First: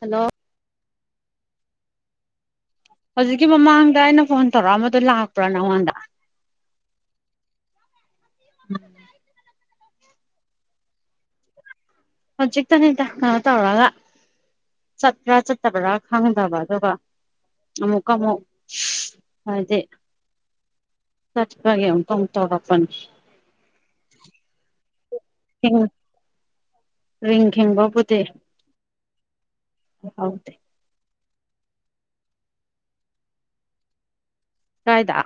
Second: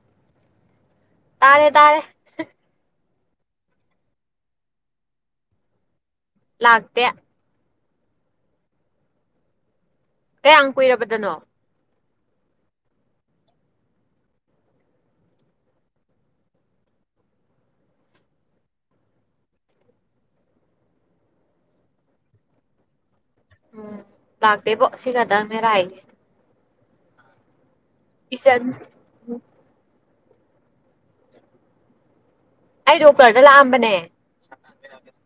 hello ꯇꯥꯔꯦ ꯇꯥꯔꯦ ꯍꯧꯖꯤꯛꯀꯤ ꯃꯃꯥꯡꯗ ꯑꯩꯅ ꯐꯣꯟ ꯇꯧꯔꯛꯑꯝꯕꯗꯣ ꯂꯥꯛꯄ꯭ꯔꯣ ꯅꯪꯉꯣꯟꯗ ꯂꯥꯛꯇꯦ [unintelligible] ꯀꯌꯥꯝ ꯀꯨꯏꯔꯕꯗꯅꯣ ꯍꯧꯖꯤꯛ ꯇꯅꯤꯗ ꯀꯩꯅ‌ꯣ ꯇꯧꯔꯒ ꯆꯠꯄ꯭ꯔꯥ ꯆꯠꯇꯕ꯭ꯔꯥ ꯈꯪꯗꯕ ꯑꯗꯨꯒ ꯑꯃꯨꯛꯀ ꯑꯃꯨꯛ ꯍꯥꯏꯗꯤ ꯆꯠꯄꯒꯤ ꯑꯃꯨꯛꯀ ꯑꯃꯨꯛ ꯇꯧꯔꯛꯄꯅ‌ꯦ ꯎꯝ ꯂꯥꯛꯇ‌ꯦꯕ‌ꯣ ꯁꯤ ꯈꯛꯇꯅ‌ꯦ ꯂꯥꯛꯏꯁ‌ꯦ ꯔꯤꯡ ꯈꯤꯡꯕꯕꯨꯗꯤ ꯆꯟ [unintelligible] ꯌꯥꯎꯗꯦ ꯑꯩ ꯗꯣꯛꯇꯔꯗ ꯂꯥꯛꯑꯝꯕꯅꯦ ꯀꯥꯏꯗ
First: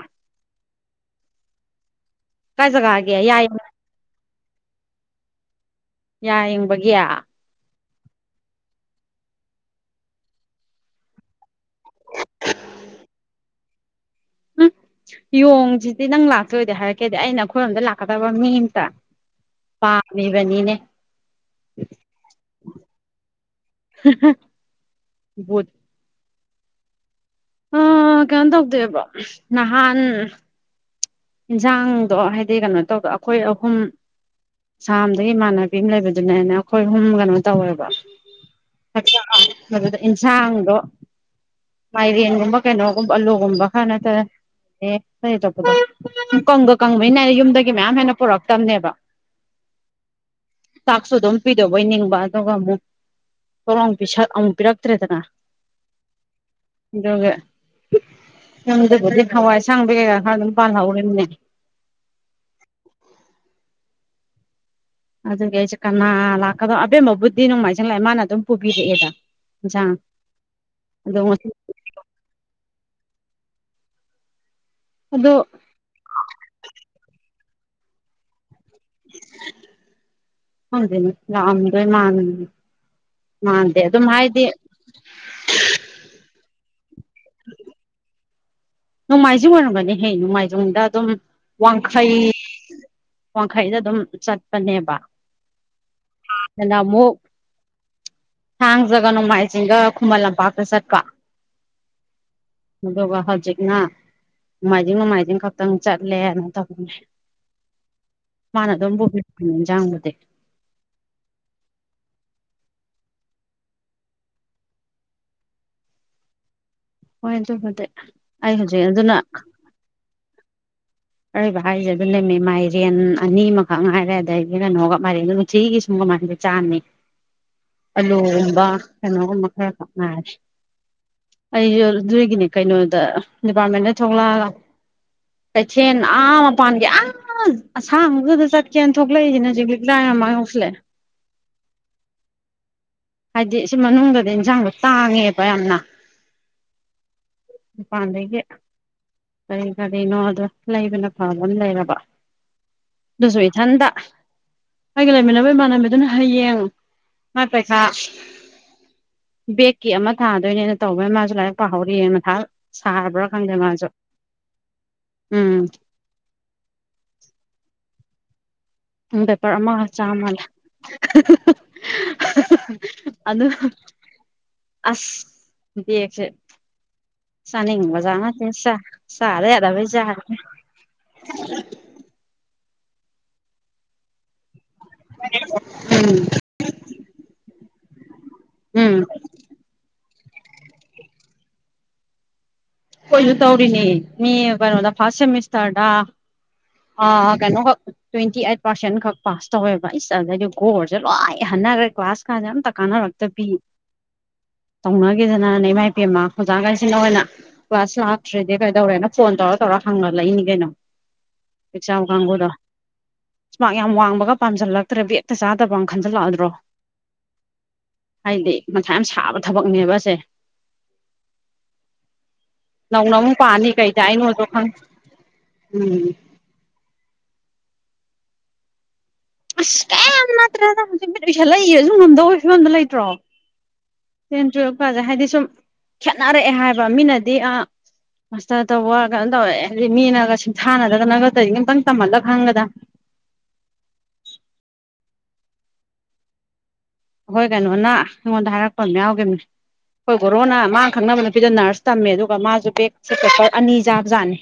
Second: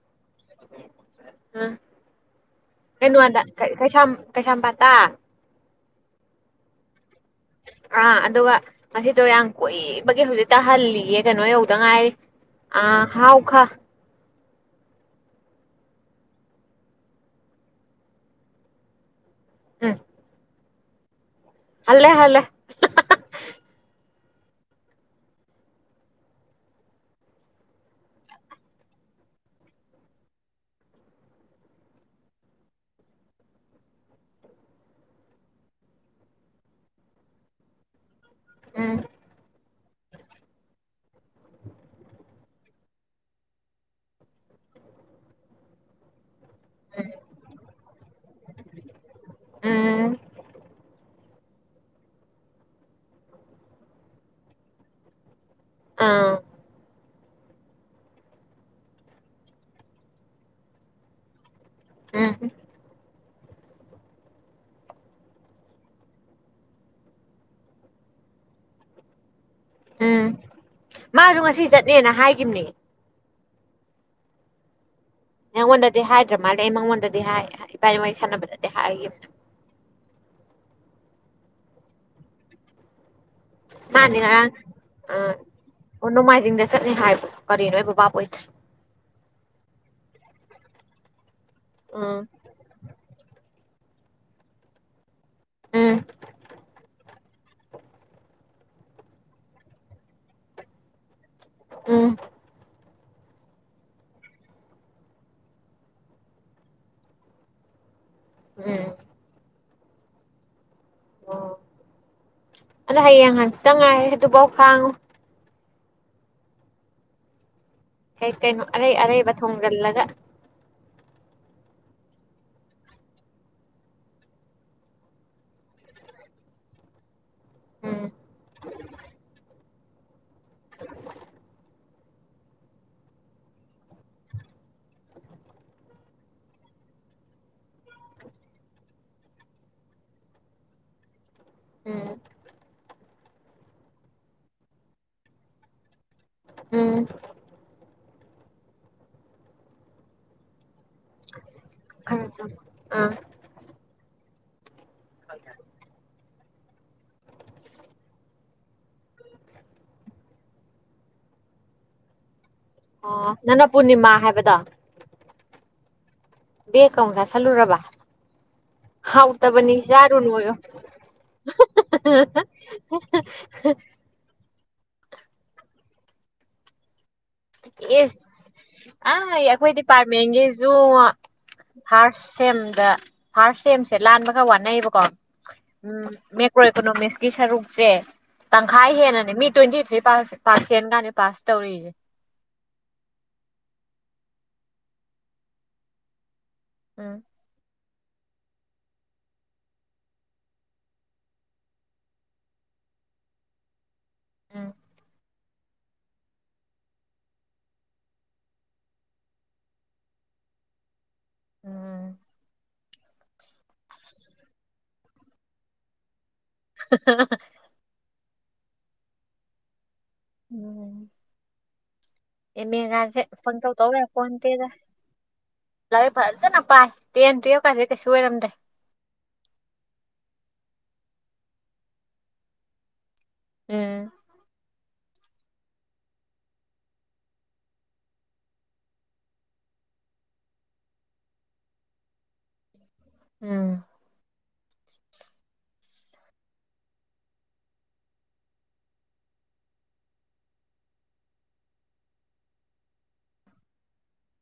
ꯑꯝ ꯀꯥꯏ ꯖꯒꯥꯒꯤ ꯌꯥ ꯀꯩꯅ‌ꯣꯗ ꯀꯩꯁꯥꯝ ꯀꯩꯁꯥꯝꯄꯥꯥꯠꯇ ꯌꯥ ꯌ‌ꯦꯡꯕꯒꯤ ꯑꯥ ꯑꯗꯨꯒ ꯉꯁꯤꯗ‌ꯣ ꯌꯥꯝ ꯀꯨꯏꯕꯒꯤ ꯍꯧꯖꯤꯛꯇ ꯍꯜꯂꯤꯌꯦ ꯀꯩꯅꯣ ꯌꯧꯗ ꯉꯥꯏꯔꯤ ꯑ ꯍꯥꯎ ꯈ ꯍꯨꯝ ꯌꯣꯡꯁꯤꯗꯤ ꯅꯪ ꯂꯥꯛꯇꯣꯏꯗꯤ ꯍꯥꯏꯔꯛꯀꯦꯗ‌ꯦ ꯑꯩꯅ ꯑꯩꯈꯣꯏꯔꯣꯝꯗ ꯂꯥꯛꯀꯗꯕ ꯃꯤ ꯑꯝꯇ ꯎꯝ ꯄꯥꯝꯃꯤꯕꯅꯤꯅꯦ ꯍꯜꯂꯦ ꯍꯜꯂꯦ ꯍꯥ ꯍꯥ ꯕꯨꯠ ꯑꯥ ꯀꯩꯅ‌ꯣ ꯇꯧꯗ‌ꯦꯕ ꯅꯍꯥꯟ ꯍꯤꯟꯖꯥꯡꯗꯣ ꯍꯥꯏꯗꯤ ꯀꯩꯅꯣ ꯇꯧꯗ‌ꯦꯕ ꯑꯩꯈꯣꯏ ꯑꯍꯨꯝ ꯁꯥꯝꯗꯒꯤ ꯏꯃꯥꯟꯅꯕꯤ ꯑꯃ ꯂꯩꯕꯗꯨꯅꯦꯅꯦ ꯑꯩꯈꯣꯏ ꯑꯍꯨꯝ ꯀꯩꯅꯣ ꯇꯧꯋꯦꯕ ꯎꯝ ꯆꯥꯛ ꯆꯥꯕꯗꯨꯗ ꯏꯟꯁꯥꯡꯗꯣ ꯃꯥꯏꯔꯦꯟꯒꯨꯝꯕ ꯀꯩꯅꯣꯒꯨꯝꯕ ꯑꯂꯨꯒꯨꯝꯕ ꯈꯔ ꯅꯠꯇꯅ ꯑꯦ [unintelligible] ꯀꯪꯒ ꯀꯪꯕꯅꯤꯅ ꯌꯨꯝꯗꯒꯤ ꯃꯌꯥꯝ ꯍꯦꯟꯅ ꯄꯨꯔꯛꯇꯕꯅꯦꯕ ꯎꯝ ꯆꯥꯛꯁꯨ ꯑꯗꯨꯝ ꯄꯤꯗ‌ꯣꯏꯕ ꯅꯤꯡꯕ ꯑꯗꯨꯒ ꯑꯃꯨꯛ ꯊ‌ꯣꯛ ꯂꯥꯎꯅ ꯄꯤꯁꯜ ꯑꯃꯨꯛ ꯄꯤꯔꯛꯇ꯭ꯔꯦꯗꯅ ꯑꯥ ꯑꯗꯨꯒ ꯌꯨꯝꯗꯕꯨꯗꯤ ꯍꯋꯥꯏ ꯑꯁꯥꯡꯕꯤ ꯀꯩꯀꯥ ꯈꯔ ꯑꯗꯨꯝ ꯄꯥꯜꯍꯧꯔꯤꯕꯅꯦ ꯎꯝ ꯑꯗꯨꯒꯤ ꯑꯩꯖꯦ ꯀꯅꯥ ꯂꯥꯛꯀꯗꯣ ꯑꯕꯦꯝꯃꯥꯕꯨꯗꯤ ꯅꯣꯡꯃꯥꯏꯖꯤꯡ ꯂꯥꯛꯑꯦ ꯃꯥꯅ ꯑꯗꯨꯝ ꯄꯨꯕꯤꯔꯛꯑꯦꯗ ꯍꯤꯟꯖꯡ ꯃꯥꯖꯨ ꯉꯁꯤ ꯆꯠꯅꯦꯅ ꯍꯥꯏꯒꯤꯝꯅꯦ ꯑꯗꯣ ꯅꯪꯉꯣꯟꯗꯗꯤ ꯍꯥꯏꯗ꯭ꯔ ꯃꯥꯜꯂꯦ ꯑꯩ ꯃꯉꯣꯟꯗꯗꯤ ꯍꯥꯏ ꯏꯕꯥꯟꯅꯤ ꯋꯥꯔꯤ ꯁꯥꯟꯅꯕꯗ ꯍꯥꯏꯒꯤꯝꯅꯦ ꯈꯡꯗꯦꯅꯦ ꯂꯥꯛ ꯑꯝꯗꯣꯏ ꯃꯥꯟ ꯃꯥꯟꯗꯦ ꯑꯗꯨꯝ ꯃꯥꯟꯗꯤ ꯍꯥꯏꯗꯤ ꯉꯔꯥꯡ ꯑꯥ ꯑꯣ ꯅꯣꯡꯃꯥꯏꯖꯤꯡꯗ ꯆꯠꯅꯤ ꯍꯥꯏꯕ꯭ꯔꯣ ꯀꯔꯤꯅꯣ ꯑꯩꯕꯨ ꯚꯥꯕ ꯑꯣꯏꯗ꯭ꯔꯦ ꯅꯣꯡꯃꯥꯏꯖꯤꯡ ꯑꯣꯏꯔꯝꯒꯅꯤꯍꯦ ꯅꯣꯡꯃꯥꯏꯖꯤꯡꯗ ꯑꯗꯨꯝ ꯋꯥꯡꯈꯩ ꯎꯝ ꯋꯥꯡꯈꯩꯗ ꯑꯗꯨꯝ ꯆꯠꯄꯅꯦꯕ ꯎꯝ ꯍꯟꯅꯥꯅ ꯑꯃꯨꯛ ꯊꯥꯡꯖꯒ ꯅꯣꯡꯃꯥꯏꯖꯤꯡꯒ ꯈꯨꯃꯟ ꯂꯝꯄꯥꯛꯇ ꯆꯠꯄ ꯎꯝ ꯑꯗꯨꯒ ꯍꯥꯖꯤꯛ ꯅꯥ ꯅꯣꯡꯃꯥꯏꯖꯤꯡ ꯅꯣꯡꯃꯥꯏꯖꯤꯡ ꯈꯛꯇꯪ ꯆꯠꯂꯦꯅ ꯇꯧꯕꯅꯦ ꯃꯥꯅ ꯎꯝ ꯑꯗꯨꯝ ꯄꯨꯕꯤꯔꯛꯄꯅꯦ ꯍꯤꯟꯖꯥꯡꯕꯨꯗꯤ ꯑꯣ ꯑꯗꯣ ꯍꯌꯦꯡ ꯍꯡꯖꯤꯠꯇꯪ ꯉꯥꯏꯔꯦ ꯑꯗꯨꯕꯧ ꯈꯥꯡꯉꯣ ꯍꯣꯏ ꯑꯗꯨꯕꯨꯗꯤ ꯀꯩ ꯑꯩ ꯀꯩꯅꯣ ꯍꯧꯖꯤꯛ ꯑꯔꯩ ꯑꯗꯨꯅ ꯑꯔꯩꯕ ꯊꯣꯡꯖꯜꯂꯒ ꯑꯔꯩꯕꯥ ꯍꯥꯏꯖꯦ ꯑꯗꯨꯅꯦꯃꯦ ꯃꯥꯏꯔꯦꯟ ꯑꯅꯤ ꯑꯅꯤꯃꯈꯛ ꯉꯥꯏꯔꯦ ꯑꯗꯒꯤ ꯀꯩꯅꯣꯒ ꯃꯥꯏꯔꯦꯟꯗꯨ ꯁꯤꯒꯤ ꯁꯨꯝ ꯀꯃꯥꯏꯅ ꯆꯥꯅꯤ ꯎꯝ ꯑꯂꯨꯒꯨꯝꯕ ꯀꯩꯅꯣꯒꯨꯝꯕ ꯈꯔꯒ ꯉꯥꯏꯔꯦ ꯑꯩꯖꯨ ꯑꯗꯨꯒꯤꯅꯦ ꯀꯩꯅꯣꯗ ꯗꯤꯄꯥꯔꯠꯃꯦꯟꯗ ꯊꯣꯛꯂꯛ ꯑꯒ ꯁꯦꯟ ꯑꯥ ꯃꯄꯥꯟꯒꯤ ꯑ ꯑꯁꯥꯡꯕꯗꯨꯗ ꯆꯠꯀꯦꯅ ꯊꯣꯛꯂꯛ ꯏꯖꯤꯅꯦ ꯍꯧꯖꯤꯛ ꯂꯤꯛꯂꯥ ꯃꯃꯡ ꯌꯧꯁꯜꯂꯛꯑꯦ ꯎꯝ ꯍꯥꯏꯗꯤ ꯁꯤ ꯃꯅꯨꯡꯗꯗꯤ ꯏꯟꯁꯥꯡꯗꯣ ꯇꯥꯡꯉꯦꯕ ꯌꯥꯝꯅ ꯎꯝ ꯃꯄꯟꯗꯒꯤ ꯀꯔꯤ ꯀꯔꯤꯅꯣꯗꯣ ꯂꯩꯕꯅ ꯐꯥꯕꯝ ꯂꯩꯔꯕ ꯈꯔ ꯑꯥ ꯑꯗꯨꯁꯨ ꯏꯊꯟꯗ ꯑꯩꯒ ꯂꯩꯃꯤꯟꯅꯕ ꯏꯃꯥꯟꯅꯕꯤꯗꯨꯅ ꯍꯌꯦꯡ ꯃꯥ ꯄꯩꯈꯥ ꯕꯦꯛꯀꯤ ꯑꯃ ꯊꯥꯗꯣꯏꯅꯦꯅ ꯇꯧꯕꯩ ꯃꯥꯖꯨ ꯂꯥꯏꯔꯤꯛ ꯄꯥꯍꯧꯔꯤꯌꯦ ꯃꯊꯥ ꯁꯥꯔꯕ꯭ꯔꯥ ꯑꯣ ꯈꯪꯗꯦ ꯅꯪꯅ ꯃꯥꯖꯨ ꯄꯨꯔꯅꯤꯃꯥ ꯍꯥꯏꯕꯗꯣ ꯎꯝ ꯕꯦꯛ ꯀꯥ ꯑꯃꯨꯛ ꯆꯁꯟꯂꯨꯔꯕ ꯎꯝ ꯄꯦꯄꯔ ꯑꯃ ꯆꯥꯃꯜꯂꯦ ꯍꯥ ꯆꯥꯔꯨꯅꯣꯌꯣ ꯍꯥ ꯍꯥ ꯍꯥ ꯍꯥ ꯍꯥ ꯑꯗꯨ ꯑꯁ ꯕꯦꯛꯁꯦ ꯆꯥꯅꯤꯡꯕꯖꯥꯠ ꯅꯠꯇꯦ ꯆꯥ ꯏꯁ ꯑꯩ ꯆꯥꯗ ꯑꯩꯈꯣꯏ ꯌꯥꯗꯕꯩ ꯆꯥꯔꯦ ꯗꯤꯄꯥꯔꯠꯃꯦꯟꯒꯤꯖꯨ ꯉꯣ ꯐꯥ꯭ꯔꯁ ꯁꯦꯝꯗ ꯐꯥ꯭ꯔꯁ ꯁꯦꯝꯖꯦ ꯂꯥꯟꯕ ꯈꯔ ꯋꯥꯅꯩꯕꯀꯣ ꯎꯝ ꯀ꯭ꯔꯣ ꯏꯀꯣꯅꯣꯃꯤꯛꯁꯀꯤ ꯁꯔꯨꯛꯁꯦ ꯇꯪꯈꯥꯏ ꯎꯝ ꯍꯦꯟꯅꯅꯦ ꯃꯤꯠ ꯇ꯭ꯋꯦꯟꯇꯤ ꯊ꯭ꯔꯤ ꯄꯥꯔꯁ ꯄꯥꯔꯁꯁꯦꯟꯒꯥꯅꯦ ꯄꯥꯁ ꯇꯧꯔꯤꯖꯦ ꯈꯣꯏꯖꯨ ꯇꯧꯔꯤꯅꯦ ꯃꯤ ꯀꯩꯅꯣꯗ ꯐꯥꯔꯁ ꯁꯦꯃꯤꯁꯇꯔꯗ ꯎꯝ ꯑ ꯀꯩꯅꯣꯈꯛ ꯇ꯭ꯋꯦꯟꯇꯤ ꯑꯥꯏꯠ ꯄꯥꯔꯁꯦꯟ ꯈꯛ ꯄꯥꯁ ꯇꯧꯋꯦꯕ ꯏꯁ ꯑꯗꯩꯗꯤ ꯒꯣꯔꯖꯦ ꯂꯣꯏ ꯍꯟꯅꯒ꯭ꯔꯦ ꯀ꯭ꯂꯥꯁ ꯀꯥꯖꯦ ꯑꯝ ꯀꯥꯅꯔꯛꯇꯕꯤ ꯇꯧꯅꯒꯤꯗꯅꯅꯦ ꯏꯃꯥꯏꯄꯦꯝꯃ ꯑꯣꯖꯥꯒꯩꯖꯤꯅꯥ ꯑꯣꯏꯅ ꯀ꯭ꯂꯥꯁ ꯂꯥꯛꯇ꯭ꯔꯤꯗꯤ ꯀꯩꯗꯧꯔꯦꯅ ꯐꯣꯟ ꯇꯧꯔ ꯇꯧꯔ ꯍꯪꯒꯠꯂꯛꯏꯅꯤ ꯀꯩꯅꯣ ꯑꯦꯛꯖꯝ ꯎꯝ ꯀꯥꯡꯕꯨꯗꯣ ꯃ꯭ꯔꯛ ꯌꯥꯝ ꯋꯥꯡꯕꯒ ꯄꯥꯝꯖꯜꯂꯛꯇ꯭ꯔꯦ ꯕꯦꯛꯇ ꯆꯥꯗꯕꯅ ꯈꯟꯖꯜꯂꯛ ꯑꯗ꯭ꯔꯣ ꯍꯥ ꯍꯥ ꯍꯥ ꯍꯥꯏꯗꯤ ꯃꯊꯥ ꯌꯥꯝ ꯁꯥꯕ ꯊꯕꯛꯅꯦꯕ ꯑꯁꯦ ꯎꯝ ꯑꯦꯃꯦ ꯅꯧꯅ ꯒꯥꯟꯁꯦ ꯑꯃꯨꯛ ꯄꯥꯅꯤ ꯄꯪꯇꯧ ꯀꯩ ꯇꯧ ꯇꯥꯛꯏꯅꯣꯗꯣ ꯌꯥꯟꯄꯣꯟꯇꯦꯗ ꯈꯪ ꯎꯝ ꯂꯥꯏꯔꯤꯛ ꯐꯖꯅ ꯄꯥꯏ ꯇꯦꯟ ꯇꯨꯋꯦꯜꯐ ꯀꯥꯁꯦ ꯀꯩꯁꯨ ꯑꯣꯏꯔꯝꯗ꯭ꯔꯦ ꯑꯁ ꯀ꯭ꯌꯦꯝ ꯅꯠꯇ꯭ꯔꯦꯗ ꯍꯧꯖꯤꯛ ꯃꯤꯠ ꯎꯏꯁꯜꯂ ꯌꯦꯡꯉꯖꯨ ꯉꯝꯗꯧꯕꯒꯤ ꯐꯤꯕꯝꯗ ꯂꯩꯇ꯭ꯔꯣ ꯎꯝ ꯇꯦꯟ ꯇꯨꯋꯦꯜꯐ ꯀꯥꯖꯦ ꯍꯥꯏꯗꯤ ꯁꯨꯝ ꯈꯦꯠꯅꯔꯛꯑꯦ ꯍꯥꯏꯕ ꯃꯤꯅꯗꯤ ꯑ ꯃꯥꯁꯇꯔ ꯇꯧꯕ ꯀꯩꯅꯣ ꯇꯧꯋꯦ ꯍꯥꯏꯗꯤ ꯃꯤꯅꯒ ꯁꯤꯡꯊꯥꯅꯗꯅꯒ ꯇꯧꯔꯤꯖꯦ ꯑꯝꯇꯪ ꯇꯝꯍꯜꯂ ꯈꯪꯒꯗꯝ ꯎꯝ ꯑꯈꯣꯏ ꯀꯩꯅꯣꯅ ꯑꯩꯉꯣꯟꯗ ꯍꯥꯏꯔꯛꯄ ꯑꯝ ꯌꯥꯎꯒꯤꯕꯅꯤ ꯑꯩꯈꯣꯏ ꯒꯣꯔꯣꯅ ꯃꯥꯅ ꯈꯪꯅꯕ ꯅꯨꯄꯤꯗꯣ ꯅ꯭ꯔꯁ ꯇꯝꯃꯦ ꯑꯗꯨꯒ ꯃꯥꯖꯨ ꯕꯦꯛ ꯁꯤ ꯄꯦꯄꯔ ꯑꯅꯤ ꯆꯥꯕ ꯖꯥꯠꯅꯤ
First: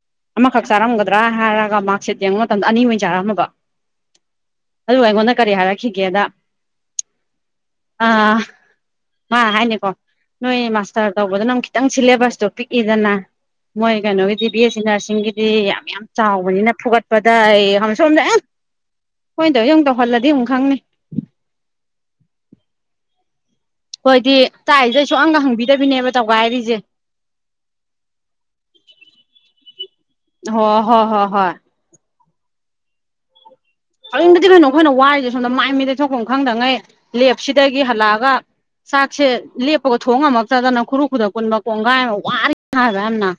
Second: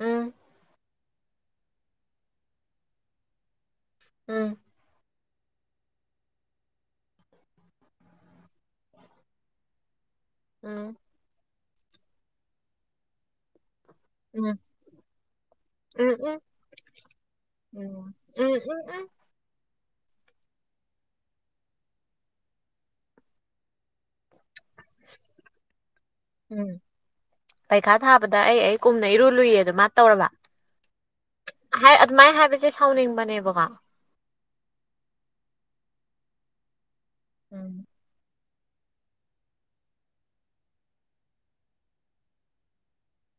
ꯎꯝ ꯑꯃꯈꯛ ꯆꯥꯔꯝꯒꯗ꯭ꯔꯥ ꯍꯥꯏꯔꯒ ꯃꯥ꯭ꯔꯛ ꯁꯤꯠ ꯌꯦꯡꯉꯨ ꯃꯇꯝꯗ ꯑꯅꯤ ꯑꯣꯏꯅ ꯆꯔꯝꯃꯕ ꯎꯝ ꯑꯗꯨꯒ ꯑꯩꯉꯣꯟꯗ ꯀꯔꯤ ꯍꯥꯏꯔꯛꯈꯤꯒꯦꯗ ꯑ ꯃꯥ ꯍꯥꯏꯅꯦ ꯀꯣ ꯅꯣꯏ ꯎꯝ ꯃꯥꯁꯇꯔ ꯇꯧꯕꯗꯅ ꯑꯃꯨꯛ ꯈꯤꯇꯪ ꯁꯤꯂꯦꯕꯁꯇꯣ ꯄꯤꯛꯏꯗꯅ ꯃꯣꯏ ꯀꯩꯅꯣꯒꯤꯗꯤ ꯕꯤ ꯑꯦꯁ ꯁꯤ ꯅꯔꯁꯤꯡꯒꯤꯗꯤ ꯌꯥꯝ ꯎꯝ ꯌꯥꯝ ꯎꯝ ꯎꯝ ꯎꯝ ꯆꯥꯎꯕꯅꯤꯅ ꯐꯨꯒꯠꯄꯗ ꯑꯩ ꯁꯣꯝꯗ ꯑꯦ [unintelligible] ꯑꯩꯈꯣꯏꯟ ꯇꯧꯋꯤꯖꯦ ꯑꯃꯨꯛ ꯇꯧꯍꯜꯂꯗꯤ ꯑꯃꯨꯛ ꯈꯪꯅꯤ ꯈꯣꯏꯗꯤ ꯇꯥꯛꯏꯒꯩ ꯁꯨꯛꯍꯪꯒ ꯍꯪꯕꯤꯗꯕꯤꯅꯦꯕ ꯇꯧꯒꯥꯏꯔꯤꯖꯦ ꯎꯝ ꯄꯩꯈꯥ ꯊꯥꯕꯗ ꯑꯩ ꯑꯩ ꯀꯨꯝꯅ ꯏꯔꯨ ꯂꯨꯏ ꯑꯗꯣ ꯃꯥ ꯇꯧꯔꯕ ꯍꯣ ꯍꯣꯏ ꯍꯣꯏ ꯍꯣꯏ ꯍꯥꯏ ꯑꯗꯨꯃꯥꯏꯟ ꯍꯥꯏꯕꯖꯦ ꯁꯥꯎꯅꯤꯡꯕꯅꯦꯕꯀꯣ ꯁꯥꯎꯅꯤꯡꯗ꯭ꯔꯗꯤ ꯀꯩꯅꯣ ꯑꯩꯈꯣꯏꯅ ꯋꯥꯔꯤꯖꯦ ꯁꯣꯝꯗ ꯃꯥꯏ ꯃꯤꯠ ꯇꯩꯊꯣꯛꯐꯝ ꯈꯪꯗꯉꯩ ꯂꯦꯞꯁꯤꯗꯒꯤ ꯎꯝ ꯍꯜꯂꯛꯑꯒ ꯆꯥꯛꯁꯦ ꯂꯦꯞꯄꯒ ꯊꯣꯡ ꯉꯝꯃꯛꯇꯗꯅ ꯈꯨꯔꯨ ꯈꯨꯗꯛ ꯀꯨꯟꯕ ꯀꯣꯡꯒꯥꯏ ꯑꯃ ꯋꯥꯔꯤꯅꯤ ꯍꯥꯏꯕ ꯌꯥꯝꯅ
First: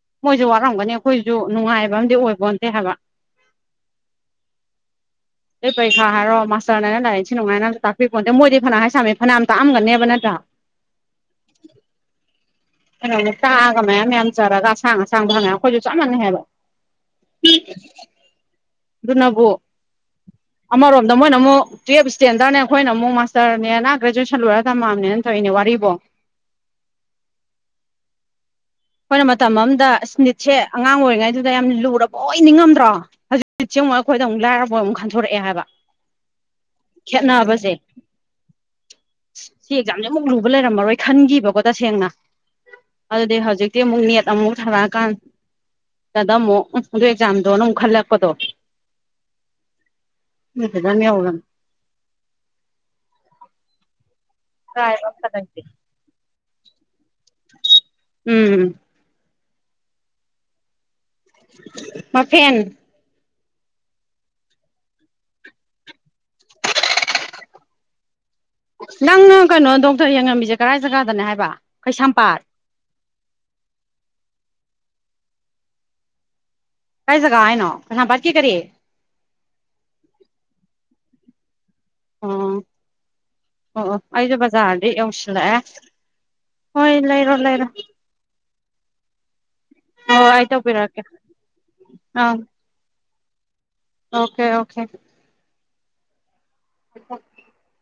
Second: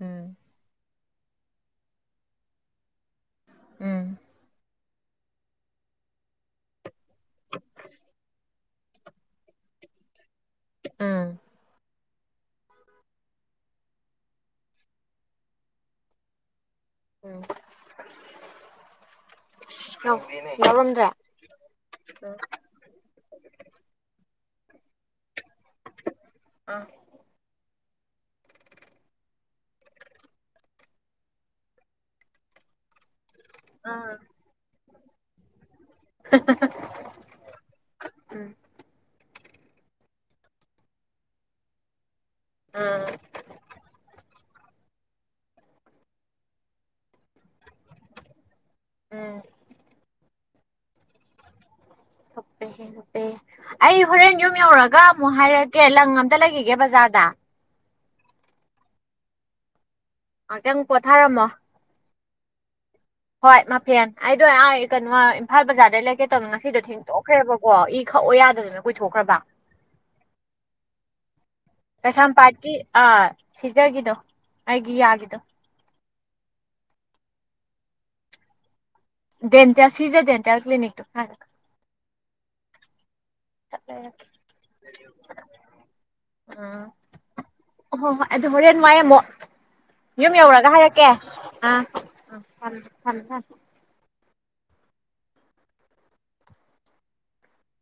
ꯎꯝ ꯃꯣꯏꯖꯨ ꯋꯥꯔꯝꯒꯅꯤ ꯑꯩꯈꯣꯏꯖꯨ ꯅꯨꯡꯉꯥꯏꯕ ꯑꯝꯗꯤ ꯑꯣꯏꯄꯣꯟꯇꯦ ꯍꯥꯏꯕ ꯎꯝ ꯑꯗꯩ ꯄꯔꯤꯈꯥ ꯍꯥꯏꯔꯣ ꯃꯥꯁꯇꯔꯅꯅ ꯂꯥꯏꯔꯤꯛ ꯁꯤ ꯅꯨꯡꯉꯥꯏꯅ ꯇꯥꯛꯄꯤꯄꯣꯟꯗꯦ ꯃꯣꯏꯗꯤ ꯐꯅ ꯍꯥꯏ ꯁꯥꯝꯃꯦ ꯐꯅꯌꯥꯝ ꯇꯥꯛꯑꯝꯒꯅꯦꯕ ꯅꯠꯇ꯭ꯔ ꯎꯝ ꯀꯩꯅꯣꯅ ꯇꯥꯛꯑꯒ ꯃꯌꯥꯝ ꯃꯌꯥꯝ ꯆꯔꯒ ꯑꯁꯥꯡ ꯑꯁꯥꯡꯗ ꯍꯪꯉꯛꯑꯦ ꯑꯩꯈꯣꯏꯖꯨ ꯆꯞ ꯃꯥꯟꯅꯩ ꯍꯥꯏꯕ ꯎꯝ [unintelligible] ꯑꯗꯨꯅꯕꯨ ꯌꯥꯎꯔꯝꯗ꯭ꯔꯦ ꯑꯃꯔꯣꯝꯗ ꯑꯥ ꯃꯣꯏꯅ ꯑꯃꯨꯛ ꯇꯨꯋꯦꯜꯐ ꯁ꯭ꯇꯦꯟꯗꯥꯔꯅꯦ ꯑꯩꯈꯣꯏꯅ ꯑꯃꯨꯛ ꯃꯥꯁꯇꯔꯅꯦꯅ ꯒ꯭ꯔꯦꯖꯨꯌꯦꯁꯟ ꯂꯣꯏꯔ ꯇꯝꯃꯛꯑꯝꯅꯦꯅ ꯇꯧꯋꯤꯅꯦ ꯋꯥꯔꯤꯕꯣ ꯑꯥ ꯑꯩꯈꯣꯏꯅ ꯃꯇꯝ ꯑꯝꯗ ꯏꯁ ꯅꯤꯠꯁꯦ ꯑꯉꯥꯡ ꯑꯣꯏꯔꯤꯉꯩꯗꯨꯗ ꯌꯥꯝ ꯂꯨꯔꯕꯣꯏ ꯅꯤꯡꯉꯝꯗ꯭ꯔꯣ ꯍꯧꯖꯤꯛ ꯖꯤꯛꯁꯦ ꯑꯃꯨꯛ ꯑꯩꯈꯣꯏꯗ ꯑꯃꯨꯛ ꯂꯥꯏꯔꯕꯣꯏ ꯑꯃꯨꯛ ꯈꯟꯗꯣꯔꯛꯑꯦ ꯍꯥꯏꯕ ꯈꯦꯠꯅꯕꯖꯦ ꯎꯝ ꯁꯤ ꯑꯦꯛꯖꯥꯝ ꯖꯤꯃꯨꯛ ꯂꯨꯕ ꯂꯩꯔꯝꯃꯔꯣꯏ ꯈꯟꯒꯤꯕꯀꯣ ꯇꯁꯦꯡꯅ ꯎꯝ ꯑꯗꯨꯗꯤ ꯍꯧꯖꯤꯛꯇꯤ ꯑꯃꯨꯛ ꯅꯦꯠ ꯑꯃꯨꯛ ꯊꯥꯔꯛꯑꯀꯥꯟ ꯗꯗ ꯑꯃꯨꯛ ꯎꯝ ꯑꯗꯨ ꯑꯦꯛꯖꯥꯝꯗꯣꯅ ꯑꯃꯨꯛ ꯈꯜꯂꯛꯄꯗꯣ ꯎꯝ ꯅꯣꯏ ꯗꯥꯟ ꯂꯩꯍꯧꯃꯝꯅꯤ ꯊꯨꯞꯄꯦꯍꯦ ꯊꯨꯄꯦꯍꯦ ꯑꯩ ꯍꯣꯔꯦꯟ ꯌꯨꯝ ꯌꯧꯔꯒ ꯑꯔꯥꯏꯕ ꯑꯝꯇ ꯑꯃꯨꯛ ꯂꯩꯇꯦ ꯍꯥꯏꯔꯛꯑ ꯒꯦ ꯂꯪ ꯑꯝꯇ ꯂꯩꯒꯤꯒꯦ ꯕꯖꯥꯔꯗ ꯎꯝ ꯉꯥꯛꯇꯪ ꯄꯣꯊꯥꯔꯝꯃꯣ ꯃꯥꯐꯦꯟ ꯍꯣꯏ ꯃꯄꯦꯟ ꯑꯩꯗꯣ ꯑꯥ ꯀꯩꯅꯣ ꯏꯝꯐꯥꯜ ꯕꯖꯥꯔꯗꯩ ꯂꯩꯀꯦ ꯇꯧꯅꯣ ꯉꯁꯤꯗꯣ ꯊꯦꯡꯗꯣꯛꯈ꯭ꯔꯦꯕꯧ ꯑꯣ ꯏ ꯈꯛꯑꯣ ꯌꯥꯗꯞ ꯅꯪꯅ ꯀꯩꯅꯣ ꯗꯣꯛꯇꯔ ꯌꯦꯡꯉꯝꯃꯤꯖꯦ ꯀꯔꯥꯏ ꯖꯒꯥꯗꯅꯦ ꯍꯥꯏꯕ ꯀꯩꯁꯥꯝꯄꯥꯠ ꯀꯩꯁꯥꯝꯄꯥꯠꯀꯤ ꯑꯥ ꯁꯤꯖꯒꯤꯗꯣ ꯑꯩꯒꯤ ꯌꯥꯒꯤꯗꯣ ꯀꯥꯏ ꯖꯥꯒ ꯍꯥꯏꯅꯣ ꯀꯩꯁꯥꯝꯄꯥꯠꯀꯤ ꯀꯔꯤ ꯗꯦꯟꯇꯌꯥꯁ ꯁꯤꯖ ꯗꯦꯟꯇꯦꯜ ꯀ꯭ꯂꯤꯅꯤꯛꯇꯣ ꯑꯣ ꯁꯠ ꯑꯣ ꯑꯣ ꯂꯩꯔꯛꯀꯦ ꯑꯩꯖꯨ ꯕꯖꯥꯔꯗꯤ ꯌꯧꯁꯤꯂꯑꯦ ꯑ ꯍꯣꯏ ꯂꯩꯔꯣ ꯂꯩꯔꯣ ꯍꯣꯏ ꯍꯣꯏ ꯑꯗꯨ ꯍꯣꯔꯦꯟ ꯋꯥꯏ ꯑꯃꯨꯛ ꯍꯣꯏ ꯌꯨꯝ ꯑꯩ ꯌꯧꯔꯒ ꯇꯧꯕꯤꯔꯛꯀꯦ ꯍꯥꯏꯔꯛꯀꯦ ꯑꯥ ꯑꯥ [inaudible] ꯑꯣꯀꯦ ꯑꯣꯈꯦ [inaudible]